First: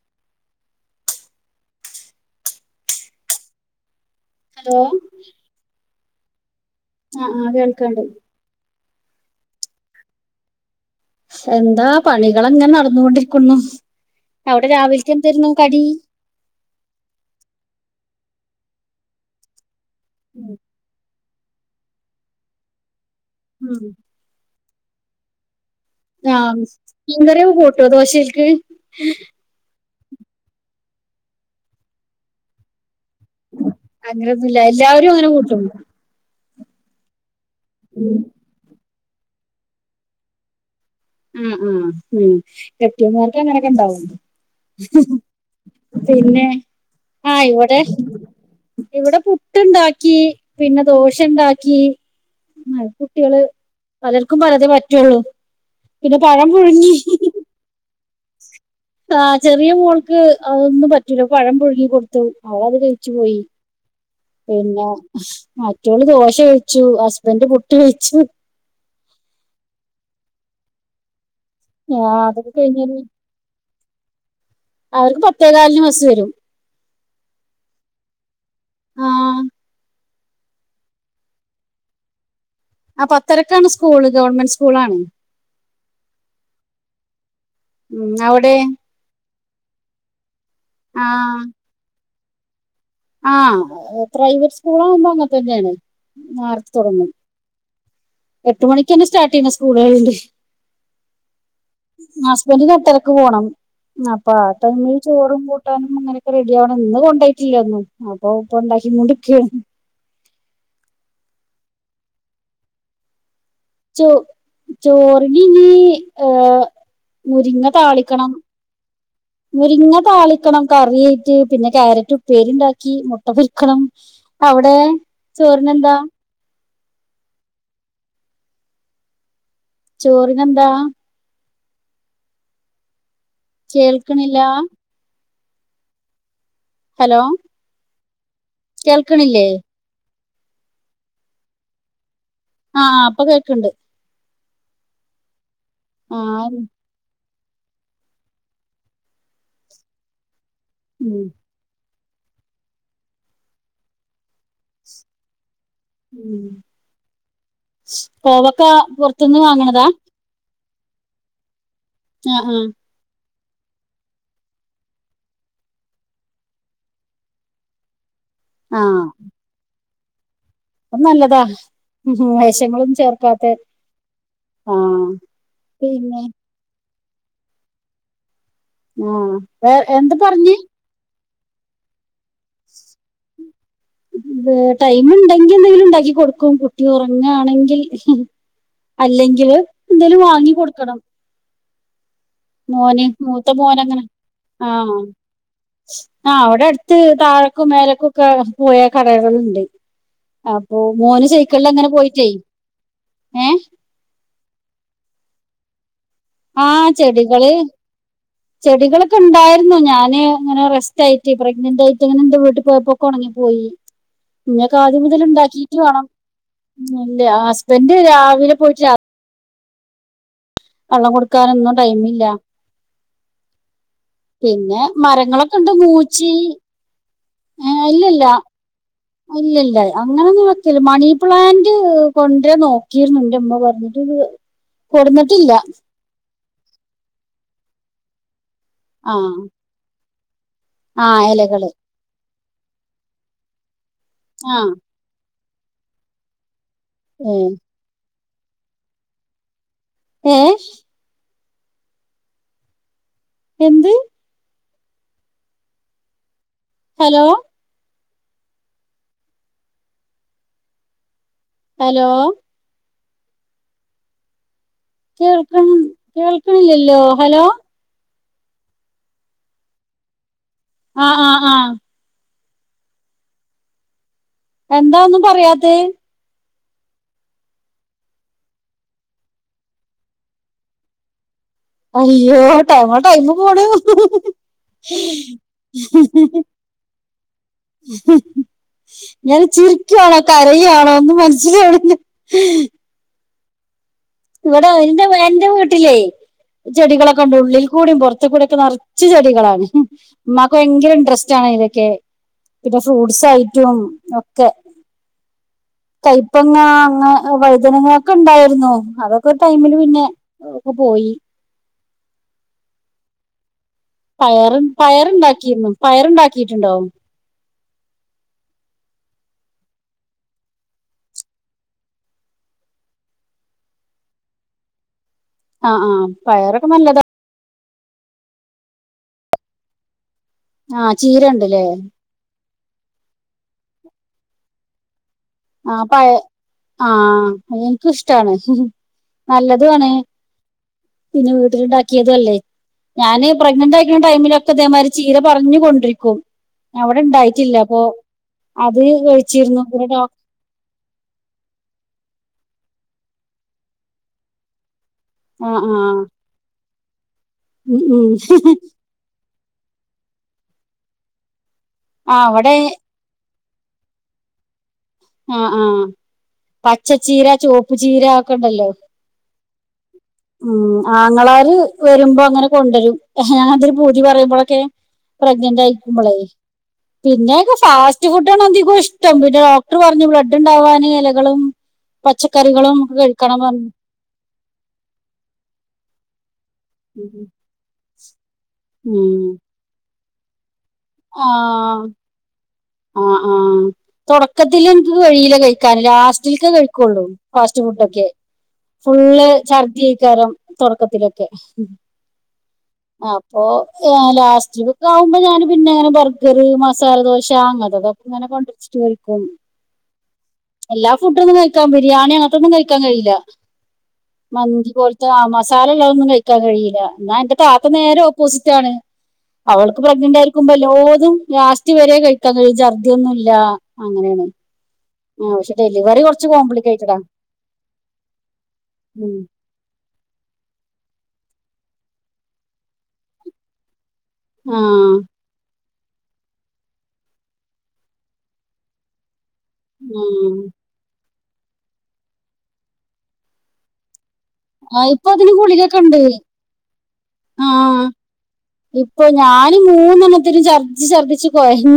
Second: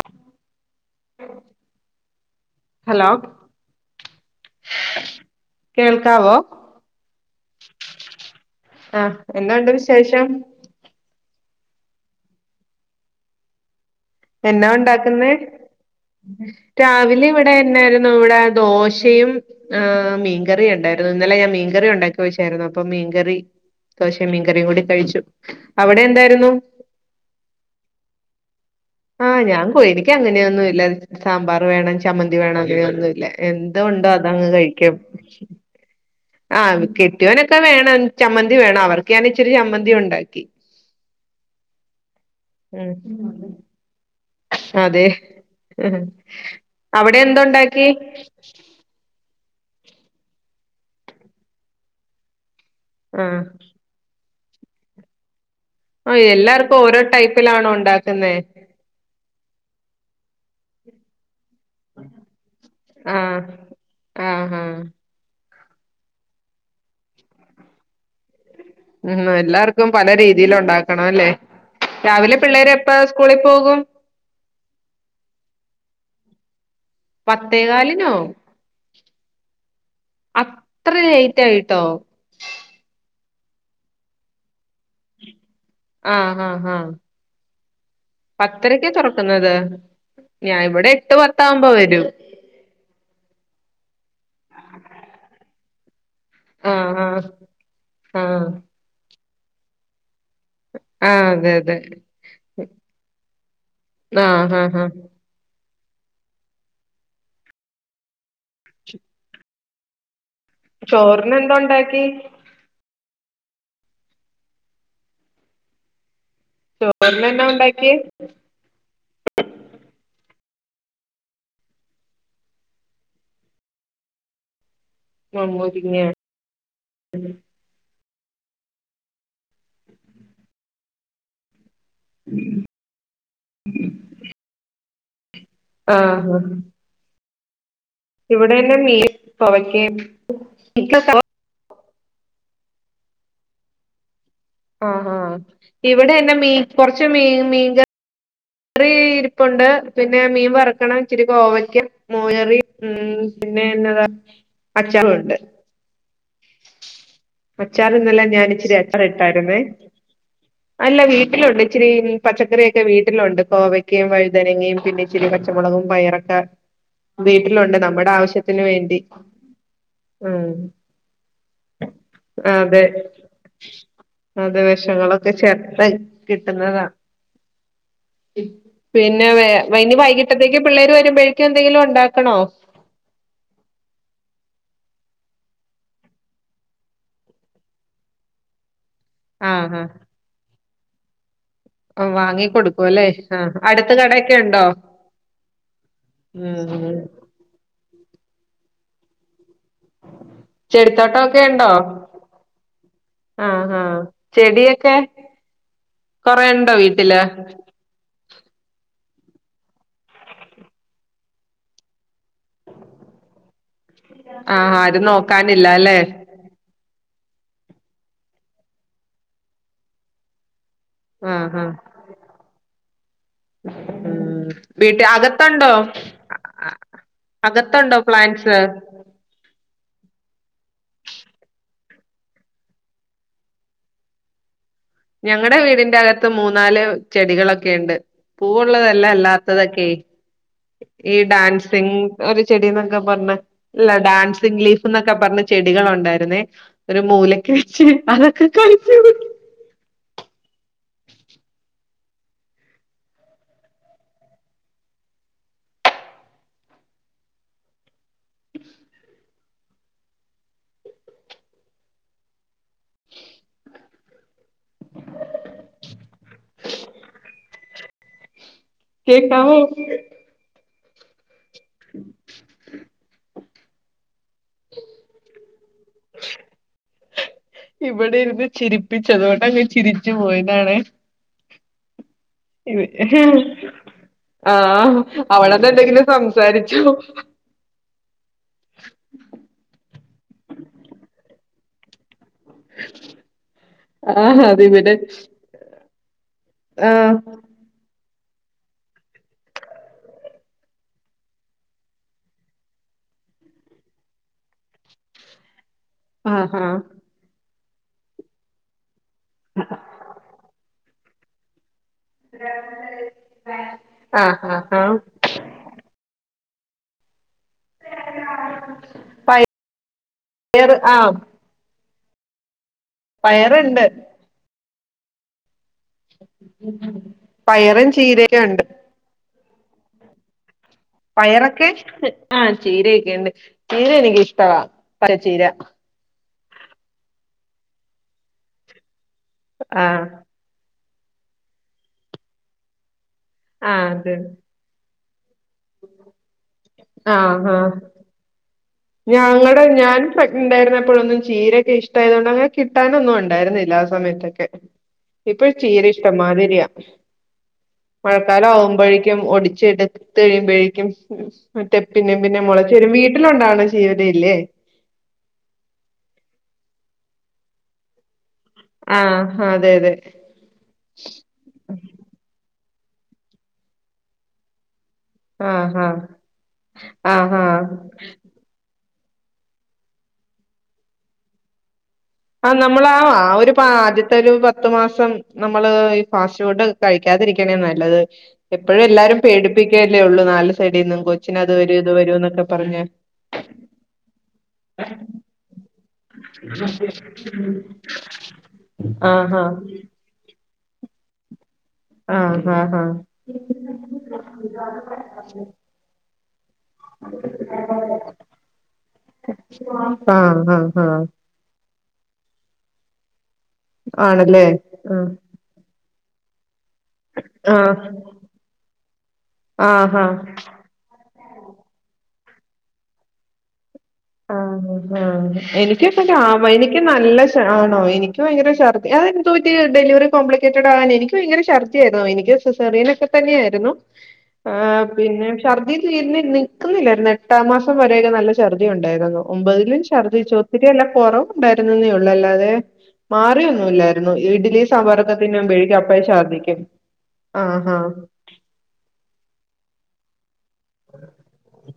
[inaudible] Hello hello കേൾക്കാവോ ആഹ് ആഹ് കേൾക്കാണ്ട് ആഹ് എന്തോണ്ട് വിശേഷം എന്താ പണികൾ അങ്ങനെ നടന്നോണ്ടിരിക്കുന്നു എന്നാ ഉണ്ടാക്കുന്നെ രാവിലെ ഇവിടെ എന്നായിരുന്നു ഇവിടെ ദോശയും ആഹ് മീൻകറി ഉണ്ടായിരുന്നു ഇന്നലെ ഞാൻ മീൻകറി ഉണ്ടാക്കി വെച്ചായിരുന്നു അപ്പം മി മീൻകറി ദോശേം മീൻ കറിയും കൂട്ടി കഴിച്ചു അവിടെ എന്തായിരുന്നു ആഹ് മീൻ കറി കൂട്ടോ ദോശക്ക് ആഹ് ഞാൻ ഓഹ് എനിക്ക് അങ്ങനെയൊന്നും ഇല്ല സാമ്പാർ വേണം ചമ്മന്തി വേണം അങ്ങനെയൊന്നു ഇല്ല എന്ത് ഉണ്ടോ അതങ്ങ് അങ്ങനൊന്നുമില്ല കഴിക്കും എല്ലാവരും അങ്ങനെ കൂട്ടും ആഹ് കെട്ടിയോൻ ഒക്കെ വേണം ചമ്മന്തി വേണം അവർ [unintelligible] ഇച്ചിരി ചമ്മന്തി ഉണ്ടാക്കി ആഹ് ആഹ് ഉം ഉം കെട്ടിയോമാർക്ക് അങ്ങനെയൊക്കെ ഉണ്ടാവും അതെ പിന്നെ അവിടെ ആഹ് ഇവിടെ എന്തുണ്ടാക്കി ഇവിടെ പു പുട്ടുണ്ടാക്കി പിന്നെ ദോശ ഉണ്ടാക്കി ആഹ് കുട്ടികൾ ആഹ് പലർ ക്കു പലതെ പറ്റുള്ളൂ ആഹ് എല്ലാർക്കും ഓരോ ടൈപ്പിലാണോ ഉണ്ടാ ആഹ് ചെറിയ മോൾക്ക് അതൊന്നും പറ്റില്ലോ പഴം പുഴുങ്ങി കൊടുത്തു അവൾ അത് കഴിച്ചു പോയി ആഹ് ആഹ് ആഹ് പിന്നെ മറ്റോൾ ദോശ കഴിച്ചു ഹസ്ബൻഡ് പുട്ട് കഴിച്ചു ഉം എല്ലാർക്കും പല രീതിയില് ഉണ്ടാക്കണം അല്ലേ ആ രാവിലെ അതൊക്കെ പിള്ളേര് എപ്പ കഴിഞ്ഞാല് സ്കൂളിൽ പോകും അവർക്ക് പത്തേ കാലിന് ബസ് വരും പത്തേകാലിനോ ആഹ് അത്ര ലേറ്റ് ആയിട്ടോ ആ പത്തരക്കാണ് സ്കൂള് ഗവണ്മെന്റ് സ്കൂളാണ് ആ ആഹ ആഹ ഉം അവിടെ ക്കുന്നത് ഞാൻ ഇവിടെ ആ എട്ട് പത്താവുമ്പോ വരൂ ആ പ്രൈവറ്റ് സ്കൂളാകുമ്പോ അങ്ങനെ തന്നെയാണ് നേരെത്തെ ആഹ് തുടങ്ങ ആഹ് ആഹ് എട്ട് മണിക്ക്ന്നെ സ്റ്റാർ സ്കൂളുണ്ട് ആഹ് അതെ അതെ ഹസ്ബൻഡ് ന് എട്ടരക്ക് പോണം അപ്പൊ ആ ആഹ് ആഹ് ആഹ് ടൈമിൽ ചോറും കൂ കൂട്ടാനും അങ്ങനൊക്കെ റെഡിയാവണം ഇന്ന് കൊണ്ടട്ടില്ല ഒന്നും അപ്പൊ ഇപ്പ ഉണ്ടാക്കി കൊണ്ടിക്കെനി ചോറിന് എന്താ ഉണ്ടാക്കി ചോ ചോർന് ന്നു ഏഹ ചോറിന് എന്നാ മുരിങ്ങ ഉണ്ടാക്കിയേ താളിക്കണം മുരിങ്ങ താളി ക്കണം കറിയായിട്ട് പിന്നെ ക്യാരറ്റ് ഉപ്പേരി ഉണ്ടാക്കി മുട്ട പൊരിക്കണം അവിടെ ആ ചോറിനെന്താ മുരിങ്ങ ഉം ചോറ് നെന്താ ഉം [inaudible] കേൾക്കണില്ല ആഹ ആഹ ഹലോ ഇവിടെ ഇന്ന് മീ കേൾക്കണില്ലേ പവയ്ക്കയും ഇ [unintelligible] ആഹ അപ്പൊ കേക്കണ്ട് ആഹ് ആഹ ഇവിടെ ആ ഇന്ന് മീ കുറച്ച് മീ മീൻ കറി ഇരിപ്പുണ്ട് പിന്നെ മീൻ വറുത്ത ഉം വറക്കണംച്ചിരി കോവയ്ക്കാം മോര് കറി ഉം പിന്നെന്നതാ അചാറുണ്ട് ഉം അച്ചാർ ന്നലെ ഞാൻ കോവക്ക ഇച്ചിരി അച്ചാർ പുറത്തുന്ന് ഇട്ടായിരുന്നേ വാങ്ങണതാ അല്ല വീട്ടിലുണ്ട് ഇച്ചിരി ആ ആ പച്ചക്കറിയൊക്കെ വീട്ടിലുണ്ട് കോവക്കയും വഴുതനങ്ങയും പിന്നെ ഇച്ചിരി പച്ചമുളകും പയറൊക്കെ വീട്ടിലുണ്ട് നമ്മുടെ ആവശ്യ ത്തിന് വേണ്ടി ഉം അയ് നല്ലതാ അതെ, വേഷങ്ങളൊന്നും ചേർക്കാത്ത അതെ ആ വെഷങ്ങളൊക്കെ ചേർത്ത് പിന്നെ കിട്ട്ന്നതാ. ആ പിന്നെ വെ വേ വൈനി എന്ത് വൈകിട്ടത്തേക്ക് പിള്ളേര് വരുമ്പഴ് ക്കെന്തെങ്കിലും ഉണ്ടാ വേ ടൈം ഇണ്ട് ങ്കി എന്തെങ്കിലും ഇണ്ടാക്കി കൊടുക്കും കുട്ടി ഉറങ്ങാണെങ്കിൽ അല്ലെങ്കില് ആഹ് ന്തേലും വാങ്ങികൊട് ക്കണം ആഹ് വാങ്ങി കൊടുക്കും മോന് അല്ലേ മൂത്ത ആഹ് മോന് അടുത്ത് അങ്ങനെ കടയൊക്കെ ഉണ്ടോ ആഹ് ആ അവിടെ ഉം അട്ത്ത് താഴക്കും മേലക്കും ക്കെ പോയാ കടകള്ണ്ട്. അപ്പൊ മോന് ചെടിത്തോട്ടൊക്കെ സൈക്കിളിൽ ഉണ്ടോ അങ്ങനെ പോയിട്ടേയ് ഏഹ് ചെടിയെക്കെ കൊറെ ഇണ്ടോ ആഹ് വീട്ടില് ചെടികള് ചെടികളൊക്കെ ഇണ്ടായിരുന്നു ഞാന് ഇങ്ങനെ റെസ്റ്റായിട്ട് പ്രഗ്നനാന്റ് ആയി ട്ട്ങ്ങനെ ഇന്റെ വീട്ട് പോയപ്പൊക്കെ ഒണങ്ങിപ്പോയി ആഹ് ഇഞ്ഞൊക്കെ ആദ്യം ആരും മുതല് നോക്കാനില്ല ഇണ്ടാക്കീട്ട് അല്ലേ വാണം. ഉം ഇല്ല്യ ഹസ്ബന്റ് രാവിലെ പോയിട്ട് രാ വള്ളം ആഹ് ആഹ് കൊട്ക്കാനൊന്നും ടൈമില്ല. [inaudible] പിന്നെ വീട്ടി മരങ്ങളൊക്കെ ഇണ്ട് അകത്തുണ്ടോ മൂച്ചി ഏ അകത്തുണ്ടോ ഇല്ലല്ല പ്ലാന്റ്സ് ഇല്ലല്ല അങ്ങനെ നോക്കല് മണിപ്ലാന്റ് കൊണ്ടരോ നോക്കിരുന്നു ഇന്റെ ഉമ്മ പറഞ്ഞിട്ട് കൊടുന്നിട്ടില്ല ഞങ്ങളുടെ വീടിന്റെ അക ത്ത് മൂന്നാല് ചെടികളൊക്കെ ഉണ്ട് പൂവൂള്ളതല്ല ആഹ് അല്ലാത്തതൊക്കെ [inaudible] ഈ ആഹ് ഇലകള് ഡാൻസിങ്ങും ഒരു ചെടീന്നൊക്കെ പറഞ്ഞ - ഇല്ല ഡാൻസ് ആഹ് ഇംഗ്ലീഷ്ന്നൊക്കെ പറഞ്ഞ് ചെടികൾ ഉണ്ടായിരുന്നേ ഒരു ഏഹ് മൂലക്കെ വെച്ച് [unintelligible] [unintelligible] [inaudible] ഏ [inaudible] എന്ത് ഹലോ [inaudible] ഹലോ [inaudible] [unintelligible] കേൾക്ക കേൾക്കണില്ലല്ലോ ഹലോ കേൾക്കാവോ ആഹ് ആഹ് ആഹ് ഉ എന്താ ഒന്നും പറയാത്തെ ഇവിടെ ഇരുന്ന് ചിരിപ്പിച്ചതുകൊണ്ട് അങ്ങ് ചിരിച്ചു പോയതാണ് അയ്യോ ടൈമ് ടൈമ് പോണു ആഹ് അവിടെന്ന് എന്തെങ്കിലും സംസാരിച്ചു ഞാൻ ചിരിക്കയാണോ കരയുവാണോ ഒന്നും മനസ്സിലാവണില്ല [unintelligible] ആഹ് അത് ഇവിടെ എന്റെ എന്റെ വീട്ടിലേ ആഹ് ചെടികളൊക്കെ ഉണ്ട് ഉള്ളിൽ കൂടിയും പുറത്ത് പുറത്ത് കൂടൊക്കെ നിറച്ച് ചെടികളാണ് ഉമ്മാക്ക് ഭയങ്കര ഇൻട്രസ്റ്റ് ആണ് അതിലൊക്കെ പിന്നെ ഫ്രൂട്സ് ഐറ്റോം ഒക്കെ ആഹ് കയ്‌പ്പങ്ങ ആഹ് ഇനങ്ങളൊക്കെ ഉണ്ടായിരുന്നു അത് ഇ ടൈമില് പിന്നെ പോയി [unintelligible] ആഹ് പയർ ആഹ് ആഹ് പയറുണ്ടാക്കിരുന്നു പയറണ്ടാക്കി ക്കിയിട്ടുണ്ടോ പ പയറ് ആഹ് പയറുണ്ട് ആഹ് ആഹ് പയറൊക്കെ നല്ലതാ ചീരയൊക്കെ ഉണ്ട് ആഹ് ചീരയുണ്ടല്ലേ ചീരയക്കെ ഉണ്ട് ചീര എനിക്ക് ഇഷ്ടവാ പച്ചച്ചീര ആഹ് പഴ ആഹ് എനിക്ക് ഇഷ്ടാണ് നല്ലതും ആണ് ആഹ് പിന്നെ വീട്ടിലുണ്ടാക്കിയതുമല്ലെ ഞാന് പ്രഗ്നന്റ് ആഹ് ആയിയിരിക്കണ അത് ടൈമിലൊക്കെ ഇതേമാരി ചീര പറഞ്ഞ കൊണ്ടിരിക്കും അവിടെ ആഹ് ഇണ്ടായിട്ടില്ല ആഹ് അപ്പൊ അത് കഴിച്ചിരുന്നു കൂടെ ഡോക് ഇണ്ടായിരുന്നപ്പഴൊന്നും ചീരൊക്കെ ഇഷ്ടായതൊണ്ട് അങ്ങനെ കിട്ടാനൊന്നു ഉണ്ടായിരുന്നില്ല ആ സമയത്തൊക്കെ ആ ഇപ്പഴ് ആ ചീര ഇഷ്ടംമാതിരിയാ ഉം ഉം മഴക്കാലാവുമ്പൊഴേക്കും ഒടി ചെട് ത്ത്ഴിയുമ്പൊഴേക്കും മറ്റെ പ്പിന്നെ ആ പിന്നെ അവിടെ മുളച്ചുവരും വീട്ടിലുണ്ടാവ ജീവനില്ലേ ആഹ് ആഹ് പച്ചച്ചീര, ചോപ്പ് ചീര കണ്ടല്ലോ ആഹ് അതെ അതെ ആങ്ങളാര് വരുമ്പോങ്ങനെ കൊണ്ടരും ഞാ അതൊരു പൂതി പറയുമ്പൊഴൊക്കെ പ്രഗ്നന്റ് ആഹ് ആഹ് ആയിരിക്കുമ്പളെ. ആഹ് പിന്നെക് ആഹ് ഫാസ്റ്റ് ഫുഡണതികോഷ് [unintelligible] ക്ടറ് പറഞ്ഞ് ബ്ലഡ് ഇണ്ടാവാന് എലകളും ആ നമ്മളാവാ. ആ ഒരു പാ ആദ്യത്തെ ഒരു പത്തു മാസം നമ്മള് ഈ ഫാസ്റ്റ് ഫുഡ് കഴിക്കാതിരിക്ക്ണേ നല്ലത് എപ്പഴു എല്ലാരും ഉം പേടിപ്പിക്കെ ലേ ഉള്ളൂ നാല് സ് ഡിന്ന് കൊച്ചിന് അത് വരും, ആഹ് ഇത് വരുന്നൊക്കെ ആഹ് ആഹ്. തൊടക്കത്തിലെനിക്ക് കഴീല കഴിക്കാന്. ലാസ്റ്റിൽക്കെ കഴിക്കൊള്ളു ഫാസ്റ്റ് ഫുഡൊക്കെ. ഫുള്ള് ആഹ് ഛർദി അയ്ക്കാരം തൊടക്കത്തിലൊക്കെ ആഹ് ആഹ് അപ്പോ. ഞാ ലാസ്റ്റികൊക്കാവുമ്പോ ഞാന് പിന്നെ ബർഗറ്, മസാല ദോ ആ അങ്ങതൊക് ഇങ്ങനെ കൊണ്ട്രി ചിട്ട് കഴിക്കും. ആഹ് ആഹ് ആഹ് ആഹ് എല്ലാ ആഹ് ഫുടൊന്നും കഴിക്കാം. ബിരിയാണി അങ്ങൻതൊന്നും കഴി ഇക്കാൻ കഴിയില്ല ആണല്ലേ മന്തി പോൽത്തെ. ആ മസാലള്ള തൊന്നും കഴിക്കാൻ. ക്കാൻകഴിയെ ല്ല ന്നാ ന്റെ താത്ത ആഹ് നേരെ ഓപ്പോസിറ്റ് ആണ്. അവൾക്ക് ആഹ് ആഹ് പ്രഗ്നന്റായിരിക്കുമ്പല്ലാതും ലാസ്റ്റ് വരേ കഴി ക്കാൻകഴിയും ജർദിയൊന്നുല്ലാ ആഹ് ആഹ് ഡെലിവറി എനിക്ക്പം കുറച്ച് ആ എനിക്ക് ആ കോംപ്ലിക്കേറ്റഡാ നല്ല ഛർ ആ ആണോ എനിക്ക് ഭയങ്കര ഛർദ്ദി അത് ഉം. എന്ത്‌ പറ്റിയെ ഡെലിവറി കോംപ്ലിക്കേറ്റഡ് ആകാൻ എനിക്ക് ഭയങ്കര ശർദിയായിരുന്നു. എനിക്ക് സിസേറീയനൊക്കെ തന്നെയാരുന്നു ആ ആഹ് പിന്നെ ശർ [unintelligible] നിക്ക്ന്നില്ലായിരുന്നു എട്ടാം മാസം വരെക്കെ നല്ല ശർദി ഉണ്ടായിരുന്നു ഒമ്പതിലും ആ. ഛർദ്ദിച്ച് ഒത്തിരി അല്ല കുറവ് ഉണ്ടായിരുന്നെന്നേ ഉള്ളൂ അല്ലാതെ മാറിയൊന്നുമില്ലായിരുന്നു ഇഡ്ഡലിയും ആ ഇപ്പൊ സാമ്പാറുമൊക്കെ അതിന് തിന്നുമ്പോഴേ ഗുളികയൊക്കെ ഉണ്ട് എനിക്കപ്പഴും ശർദ്ധിക്കും ആ ആഹ് ആഹ് ഇപ്പൊ ഞാന് മൂന്നെണ്ണ ത്തിനും ഛർദിച്ചു ഛർദിച്ചു കൊഴഞ്ഞ്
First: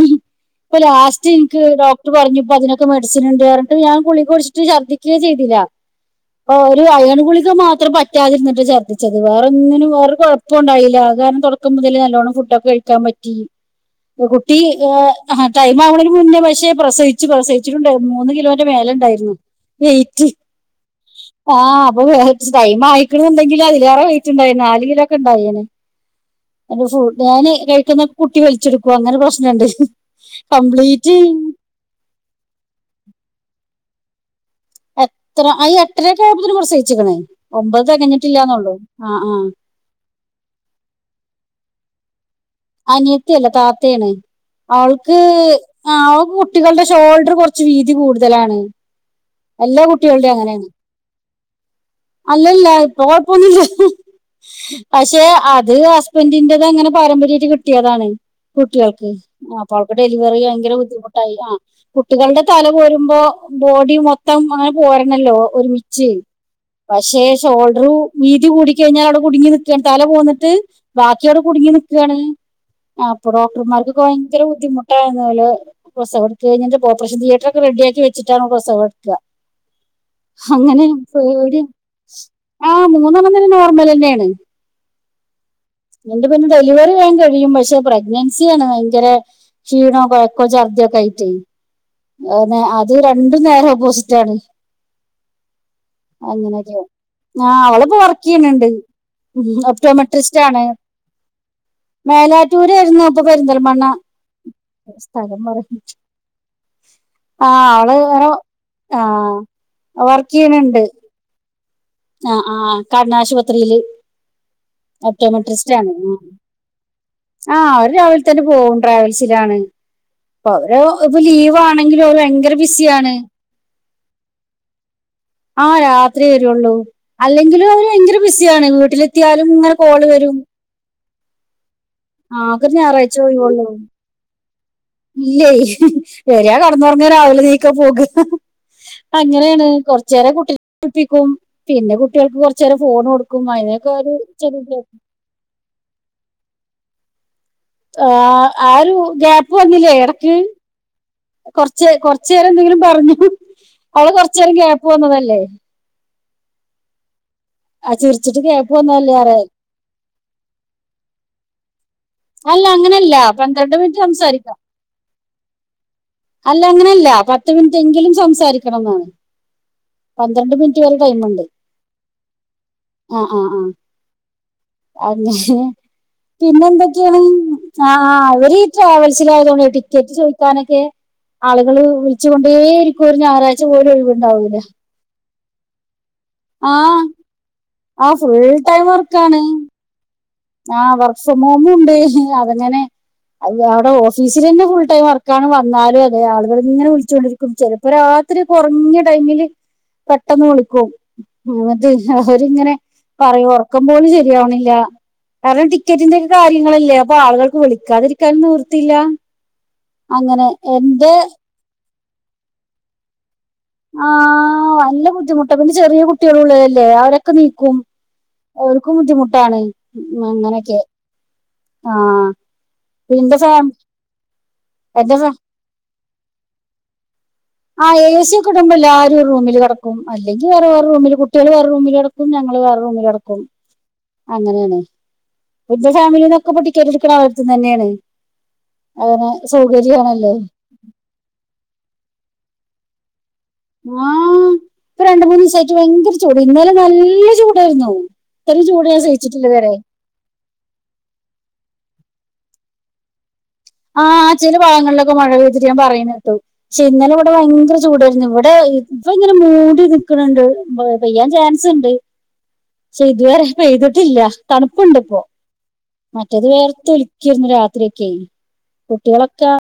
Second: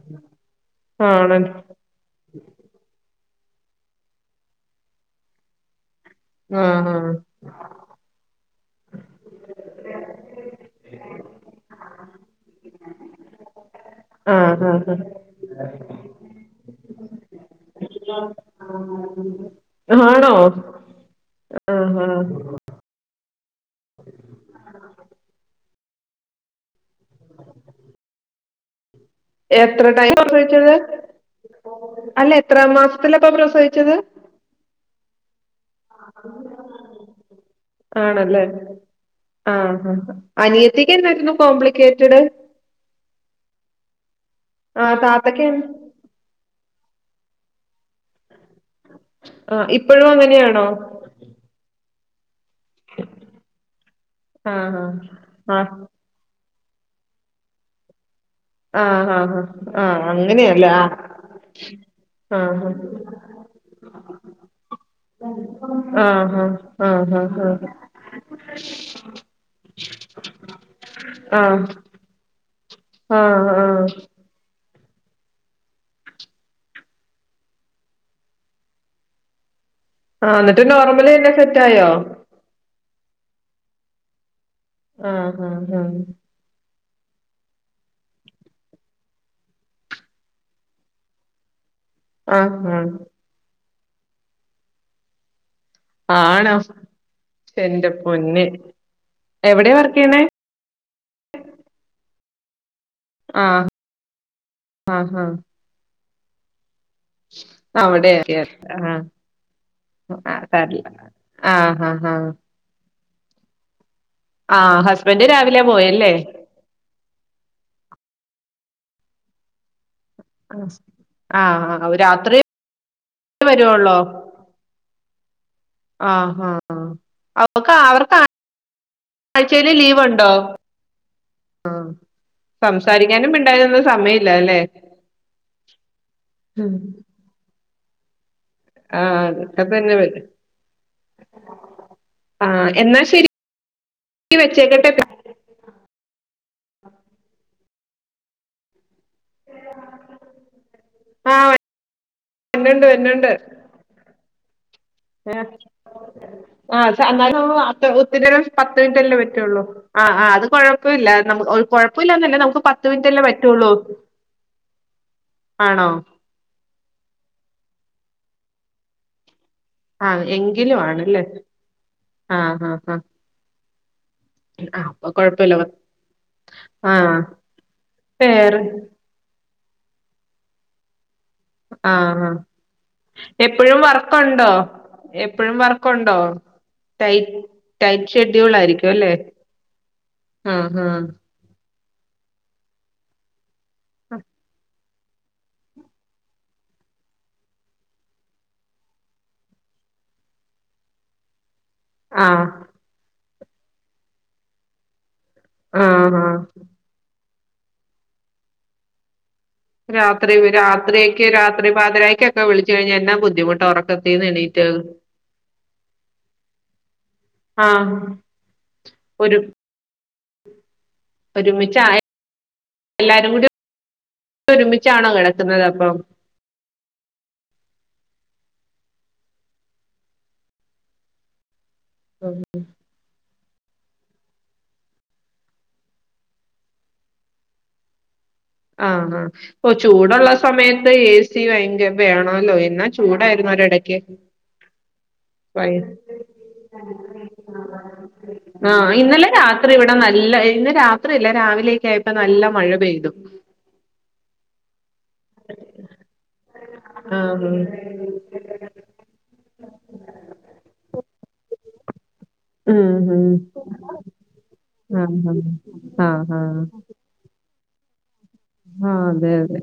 ഇപ്പൊ ആഹ് ലാസ്റ്റ് ആണ എനിക്ക് ഡോക്ടർ പറഞ്ഞു ഇപ്പോ അതിനൊക്കെ മെഡിസി സിന്ണ്ട് പറഞ്ഞിട്ടും ഞാൻ ഗുളിക കഴിച്ചിട്ടും ഛർദിക്കുവേ ചെയ്തില്ല ഒരു ആഹ് അയൺ ഗുളിക മാത്രം പറ്റാതിരുന്നിട്ട് ചർദിച്ചത് വേറൊന്നിനും വേറെ കുഴപ്പം ഉണ്ടായില്ല ആകെ ഒക്കെ മുതൽ നല്ലോണം ഫുഡൊക്കെ കഴിക്കാൻ പറ്റി കുട്ടി ആഹ് ആഹ് ടൈം ആവണേന് മുന്നേ പക്ഷേ പ്രസവി ച്ച് പ്രസവി ട്ടുണ്ട് മൂന്ന് കിലോന്റെ മേലെ ഉണ്ടായിരുന്നു ആഹ് വെയ്റ്റ് ആണോ ആ ആഹ് അപ്പൊ ആഹ് ടൈം ആയി ക്ക്ണ് ണ്ടെങ്കിൽ അതിലേറെ വെയിറ്റ് ഉണ്ടായേനെ നാല് കിലോക്കെ ഉണ്ടായേനെ ഫുഡ് ഞാന് കഴിക്കുന്ന കുട്ടി വലിച്ചെടുക്കും അങ്ങനെ പ്രശ്നമുണ്ട് എത്ര ടൈം പ്രസവിച്ചത് കംപ്ലീറ്റ് അല്ല എത്രാം മാസത്തില അപ്പ പ്രസവിച്ചത് എത്ര ആ എട്ടരയൊക്കെ ആയപ്പോ പ്രസവിച്ചിക്കണേ ഒമ്പത് തികഞ്ഞിട്ടില്ല ആണല്ലേ എന്നുള്ളൂ ആ ആ ആഹ് ആഹ് അനിയത്തി ക്കെന്തായിരുന്നു കോംപ്ലിക്കേ റ്റ് ഡ് അനിയത്തിയല്ല താത്തയാണ് ആഹ് അവൾക്ക് താത്തക്ക് അവൾക്ക് കുട്ടികളുടെ ഷോൾഡർ കൊർ ച്ചി വീതി കൂട് തലാണ് ആഹ് എല്ലാ ഇപ്പോഴും കുട്ടികളുടെയും അങ്ങനെയാണോ അങ്ങനെയാണ് അല്ലല്ല ഇപ്പൊ കുഴപ്പൊന്നില്ല ആഹ് പക്ഷെ അത് ആഹ് ഹസ്ബന്റിന്റെ അതങ്ങനെ പാരമ്പര്യ യിട്ട് കിട്ടിയതാണ് കുട്ടികൾക്ക് ആഹ് ആഹ് ആ അപ്പ ആഹ് അവൾക്ക് ആഹ് ഡെലിവറി അങ്ങനെയല്ലേ ഭയങ്കര ആഹ് ബുദ്ധിമുട്ടായി ആ കുട്ടികളുടെ തല പോരുമ്പോ ബോഡി മൊത്തം അങ്ങനെ പോരണല്ലോ ആഹ് ഒരുമിച്ച് ആഹ് ആഹ് ആഹ് പക്ഷെ ആഹ് ഷോൾഡർ വീതി കൂടിക്കഴിഞ്ഞാൽ അവിടെ കുടുങ്ങി നിക്കയാണ് തല പോന്നിട്ട് ബാക്കിയവിടെ കുടുങ്ങി നിക്കാണ് ആഹ് അപ്പൊ ആഹ് ഡോക്ടർ മാർക്കൊക്കെ ആഹ് ഭയങ്കര ബുദ്ധിമു ട്ടാരുന്നല്ലോ പ്രസവം എടുത്ത് കഴിഞ്ഞെന്റെ ഓപ്പറേഷൻ തിയേറ്ററൊക്കെ റെഡിയാക്കി വച്ചിട്ടാണ് പ്രസവം എടുക്കുക ആ എന്നിട്ട് നോർമൽ തന്നെ സെറ്റായോ ആഹ് മൂന്നെണ്ണം തന്നെ നോർമൽ തന്നെയാണ് ആഹ് ആഹ് ആഹ് എന്റെ പിന്നെ ഡെലിവറി അങ്ങ് കഴിയും പക്ഷെ പ്രഗ്നൻസിയാണ് ഭയങ്കര ക്ഷീണവും കൊഴക്കോം ഛർദിയൊക്കെആയിട്ട് ആഹ് [unintelligible] അത് ആഹ് രണ്ട് നേരം [unintelligible] ആണോ അങ്ങനക്കേ ആഹ് എന്റെ അവളിപ്പോ വർക്ക് പൊന്നെ ചെയ്യണണ്ട് എവിടെയാ വർക്ക് ചെയ്യണേ ഒപ്റ്റോമെട്രിസ്റ്റ് ആണ് മേലാറ്റു റ്റുരായിരുന്നു അപ്പൊ ആഹ് പെരിന്തൽമണ്ണ ആഹ് ആഹ് സ്ഥലം പറയ ആഹ് അവള് അവിടെ വേറെ ആഹ് വർക്ക് ആഹ് ചെയ്യണ് ണ്ട് തരില്ല ആഹ് ആഹ് ഹ കണ്ണ് ആശുപത്രിയില് ഹസ്ബൻഡ് രാവിലെ ഒപ്റ്റോമെട്രിസ്റ്റാണ് പോയല്ലേ ആഹ് ആഹ് അവര് രാവിലെ തന്നെ പോവും ട്രാവൽസിലാണ് അപ്പൊ അവര് ഇപ്പൊ ലീവ് ആഹ് ആഹ് ആണെങ്കിലും അവര് രാത്രി ഭയങ്കര ബിസിയാണ് വരുവൊള്ളോ ആഹ് രാത്രിയെ ആഹ് വരുള്ളൂ ആഹ് അല്ലെങ്കിലും അവക്ക് അവര് അവർക്ക് ഭയങ്കര ബിസിയാണ് വീട്ടില് എത്തിയാലും ആഴ്ചയില് ഇങ്ങനെ ലീവ് കോള് ഉണ്ടോ വരും ആഹ് ആകെ ഒരു ഞായറാഴ്ഛയെ സംസാരിക്കാനും ഒഴിവൊള്ളൂ മിണ്ടാനൊന്നും സമയമില്ല അല്ലേ ഇല്ലേ വരാ കെടന്നുറങ്ങാ രാവിലെ എ [unintelligible] പോക ആഹ് അതൊക്കെ അങ്ങനെയാണ് തന്നെ വരും കൊറച്ചേരം കുട്ടികളെ പ്പിക്കും പിന്നെ കുട്ടികൾക്ക് ആഹ് കൊറച്ചേരം എന്നാ ഫോൺ ശരി കൊടുക്കും അങ്ങനൊക്കെ ഒരു വെച്ചേക്കട്ടെ [unintelligible] ആഹ് ആരു ഗ്യാപ്പ് വന്നില്ലേ എടക്ക് ആഹ് കൊറച്ച് കൊറച്ചു നേരം എന്തെങ്കിലും വരുന്നുണ്ട് പറഞ്ഞു വരുന്നുണ്ട് അവള് കൊറ [unintelligible] പോന്നതല്ലേ ആഹ് [unintelligible] ആഹ്‌ ഒത്തിരി നേരം ചിരിച്ചിട്ട് പത്ത് ഗ്യാപ്പ് മിനിറ്റ്ല്ലേ വന്നതല്ലേ പറ്റുള്ളൂ ആ അത് കൊഴപ്പവില്ല കൊഴപ്പില്ലന്നല്ല നമുക്ക് അല്ല പത്തു അങ്ങനല്ല മിനിറ്റ്ല്ലേ പറ്റുള്ളൂ പന്ത്രണ്ട് മിനിറ്റ് സംസാരിക്കാം ആണോ അല്ല അങ്ങനല്ല പത്ത് മിനിറ്റ് എങ്കിലും സംസാരിക്കണം ന്നാണ് ആഹ് പന്ത്രണ്ട് എങ്കിലും മിനിറ്റ് വരെ ആണല്ലേ ടൈമോണ്ട് ആഹ് ആഹ് ആഹ് ആഹ് അപ്പൊ കൊഴപ്പല്ല അങ്ങനെ പിന്നെ ആഹ് എന്തൊക്കെയാണ് ആഹ് അവര് വേറെ ആഹ് ട്രാവൽസിലായതുകൊണ്ടേ ടി ക്കെറ്റ് ചോയിക്കാനെക്കെ ആളുകള് വിളിച്ചു ആഹ് കൊണ്ടേ ഇരിക്കും ഒരു ഞായറാഴ്ച എപ്പഴും പോലും വർക്കുണ്ടോ ഒഴിവുണ്ടാവൂല്ല എപ്പഴും വർക്കോ ണ്ടോ ടൈ ആ ടൈറ്റ് ഫുൾ ഷെഡ്യൂൾ ടൈം ആയിരിക്കും അല്ലേ വർക്കാണ് ആഹ് വർഷ [unintelligible] [unintelligible] അതെങ്ങനെ അ അവിടെ ഓഫീസിൽ തന്നെ ഫുൾ ടൈം വർക്കാണ് വന്നാലും അതെ ആളുകള് ഇങ്ങനെ വിളിച്ചൊണ്ടിരിക്കും ചെലപ്പോ രാത്രി കുറഞ്ഞ ടൈമില് പെട്ടെന്ന് വിളിക്കും ഉം, മതി ആഹ് അവരിങ്ങനെ. പറയും ഉറക്കം പോലും ശരിയാവ്ണില്ല കാരണം ടിക്കറ്റിന്റെ ആഹ് ആഹ് കാര്യങ്ങളല്ലേ അപ്പൊ ആളുകള് വിളിക്കാതിരിക്കാനും നിവിർത്തിയില്ല. രാത്രി രാത്രിക്ക് രാത്രി പാതിര ഒക്കെ വിളിച്ചു കഴിഞ്ഞാ എന്ന ബുദ്ധമു ആഹ്, നല്ല ബുദ്ധിമുട്ട പിന്നെ ചെറിയ കുട്ട്യാളും ഉള്ളതല്ലേ അവരൊക്കെ നീക്കും ആഹ് ഓൾക്കും ബുദ്ധിമുട്ടാണ്. [unintelligible] ഒരുമിച്ച ആ എല്ലാരും എന്റെ കൂടി ഫാം ഒരുമിച്ചാണോ എന്റെ ഫാ കെടക്കുന്നത് അപ്പം ആഹ് എ സി ഒക്കെ ഇടുമ്പോല്ലാരും ഒരു റൂമില് കെട്ക്കും അല്ലെങ്കിൽ വേറേ റെ റൂമില് കുട്ടികള് വേറെ റൂമില് [unintelligible] ഞങ്ങള് വേറെ റൂമില് കട്ക്കും അങ്ങനേണ് ഇന്റെ ഫാമിലിന്നൊക്കെ ഇപ്പൊ ടിക്കറ്റ് എട്ക്ക്ണ അവർത്തന്ന് തന്നെയാണ് ആഹ് ആ അങ്ങനെ അപ്പൊ സൗകര്യമാണല്ലോ ചൂടുള്ള സമയത്ത് ഏ സി ഭയങ്കര പ്രയാ ആണല്ലോ എന്നാ ചൂട ആഹ് ഇപ്പൊ രണ്ട് മൂന്ന് ദിവസായിട്ട് ഭയങ്കര ചൂട് ഇന്നലെ നല്ല ചൂടായിരുന്നു ഇത്രയും ആ ചൂട് ഞാൻ ഇന്നലെ സഹിച്ചിട്ടില്ല രാത്രി ഇതുവരെ ഇവടെ നല്ല എ ഇന്ന് രാത്രി അല്ല രാവിലെക്കെ ഇപ്പ നല്ല മഴ പെയ്തു ആഹ, ആ ചില ഭാഗങ്ങളില് ഇപ്പൊ മഴ പെയ്തിട്ട് ഞാൻ പറയുന്നു കേട്ടു. പക്ഷെ ഇന്നലെ ഇവടെ ആഹ് ഭയങ്കര ചൂടേർന്നു ഇവിടെ ഇപ്പ ഇങ്ങനെ മൂടി നിക്ക്ണ് ണ്ട് പെയ്യാൻ ചാൻസ്ണ്ട്. ഉം പക്ഷെ ഉം ഇതുവേരെ ചെയ്തിട്ടില്ല ആഹ് തണുപ്പുണ്ട്പ്പോ ആഹ് ആഹ് മറ്റേത് ആഹ് വേയർത്ത് ഒലിക്കേനി രാത് ത്രക്ക് ആഹ് അതെ അതെ